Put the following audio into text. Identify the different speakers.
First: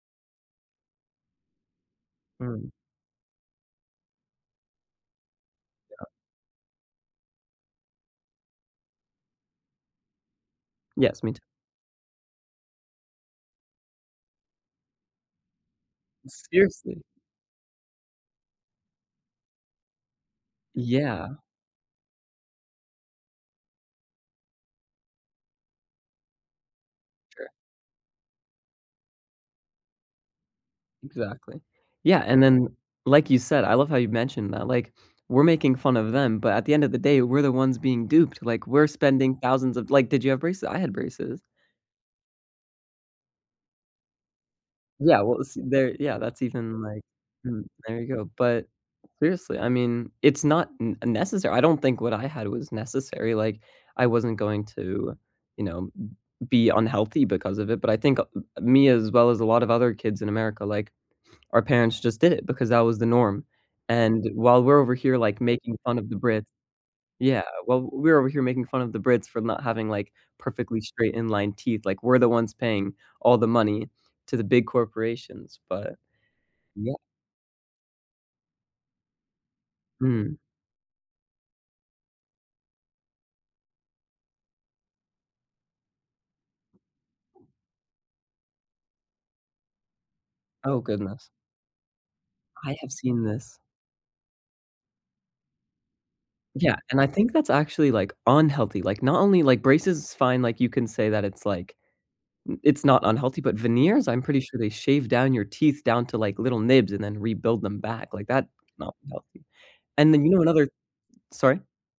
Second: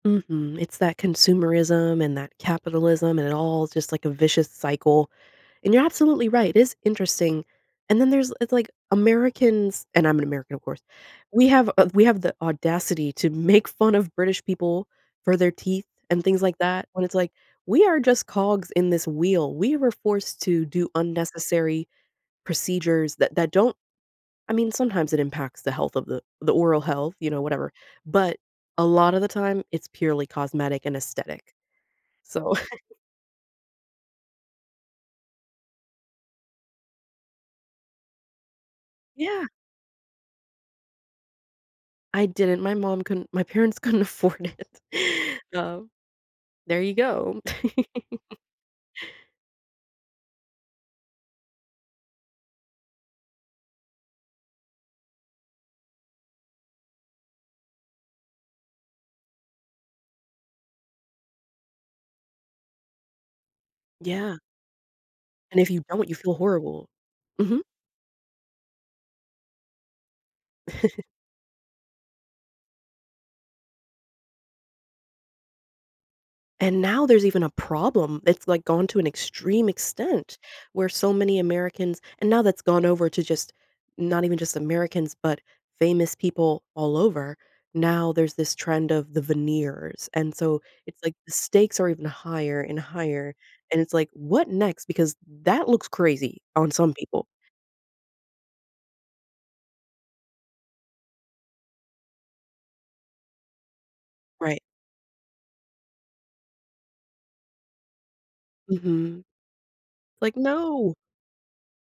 Speaker 1: Mhm, it's that consumerism and that
Speaker 2: Mm.
Speaker 1: capitalism, and it all just like a vicious cycle, and you're absolutely right, it is interesting. And then there's it's like Americans- and I'm an American, of course-
Speaker 2: Yes, me too.
Speaker 1: we have a we have the audacity to make fun of British people for their teeth and things like that,
Speaker 2: Seriously?
Speaker 1: when it's like, we are just cogs in this wheel, we were forced to do
Speaker 2: Yeah.
Speaker 1: unnecessary procedures that that don't I mean, sometimes it impacts the health of the the oral health, you know,
Speaker 2: Sure.
Speaker 1: whatever, but a lotta the time it's purely cosmetic and aesthetic.
Speaker 2: Exactly. Yeah, and
Speaker 1: So
Speaker 2: then, like you said, I love how you've mentioned that, like, we're making fun of them, but at the end of the day, we're the ones being duped, like, we're spending
Speaker 1: Yeah.
Speaker 2: thousands of like, did you have braces? I had braces.
Speaker 1: I didn't, my mom couldn't my parents couldn't afford
Speaker 2: Yeah, well,
Speaker 1: it.
Speaker 2: it's
Speaker 1: Oh.
Speaker 2: there, yeah, that's even
Speaker 1: There you
Speaker 2: like
Speaker 1: go.
Speaker 2: mm, there you go, but seriously, I mean, it's not n necessary, I don't think what I had was necessary, like, I wasn't going to, you know, b be unhealthy because of it, but I think a a me as well as a lot of other kids in America, like, our parents just did it because that was the norm, and
Speaker 1: Yeah.
Speaker 2: while we're over here like
Speaker 1: And if
Speaker 2: making
Speaker 1: you
Speaker 2: fun
Speaker 1: don't,
Speaker 2: of
Speaker 1: you
Speaker 2: the
Speaker 1: feel
Speaker 2: Brits
Speaker 1: horrible.
Speaker 2: Yeah,
Speaker 1: Mhm.
Speaker 2: well, we're over here making fun of the Brits for not having, like, perfectly straight inline teeth, like, we're the ones paying all the money to the big corporations, but
Speaker 1: And
Speaker 2: yeah.
Speaker 1: now there's even a problem, it's, like, gone to an extreme
Speaker 2: Mhm.
Speaker 1: extent, where so many Americans and now that's gone over to just not even just Americans, but famous people all over. Now there's this trend of the veneers, and so
Speaker 2: Oh
Speaker 1: it's like
Speaker 2: goodness.
Speaker 1: the stakes are even higher
Speaker 2: I
Speaker 1: and
Speaker 2: have seen
Speaker 1: higher,
Speaker 2: this.
Speaker 1: and it's like, what next? Because that looks crazy on
Speaker 2: Yeah,
Speaker 1: some
Speaker 2: and I
Speaker 1: people.
Speaker 2: think that's actually, like, unhealthy, like, not only, like, braces fine, like, you can say that it's like, i it's not unhealthy, but veneers, I'm pretty sure
Speaker 1: Right.
Speaker 2: they shave down your teeth down to, like, little nibs and then rebuild them back, like, that is not
Speaker 1: Mhm.
Speaker 2: healthy, and then you
Speaker 1: Like,
Speaker 2: know another
Speaker 1: no.
Speaker 2: sorry?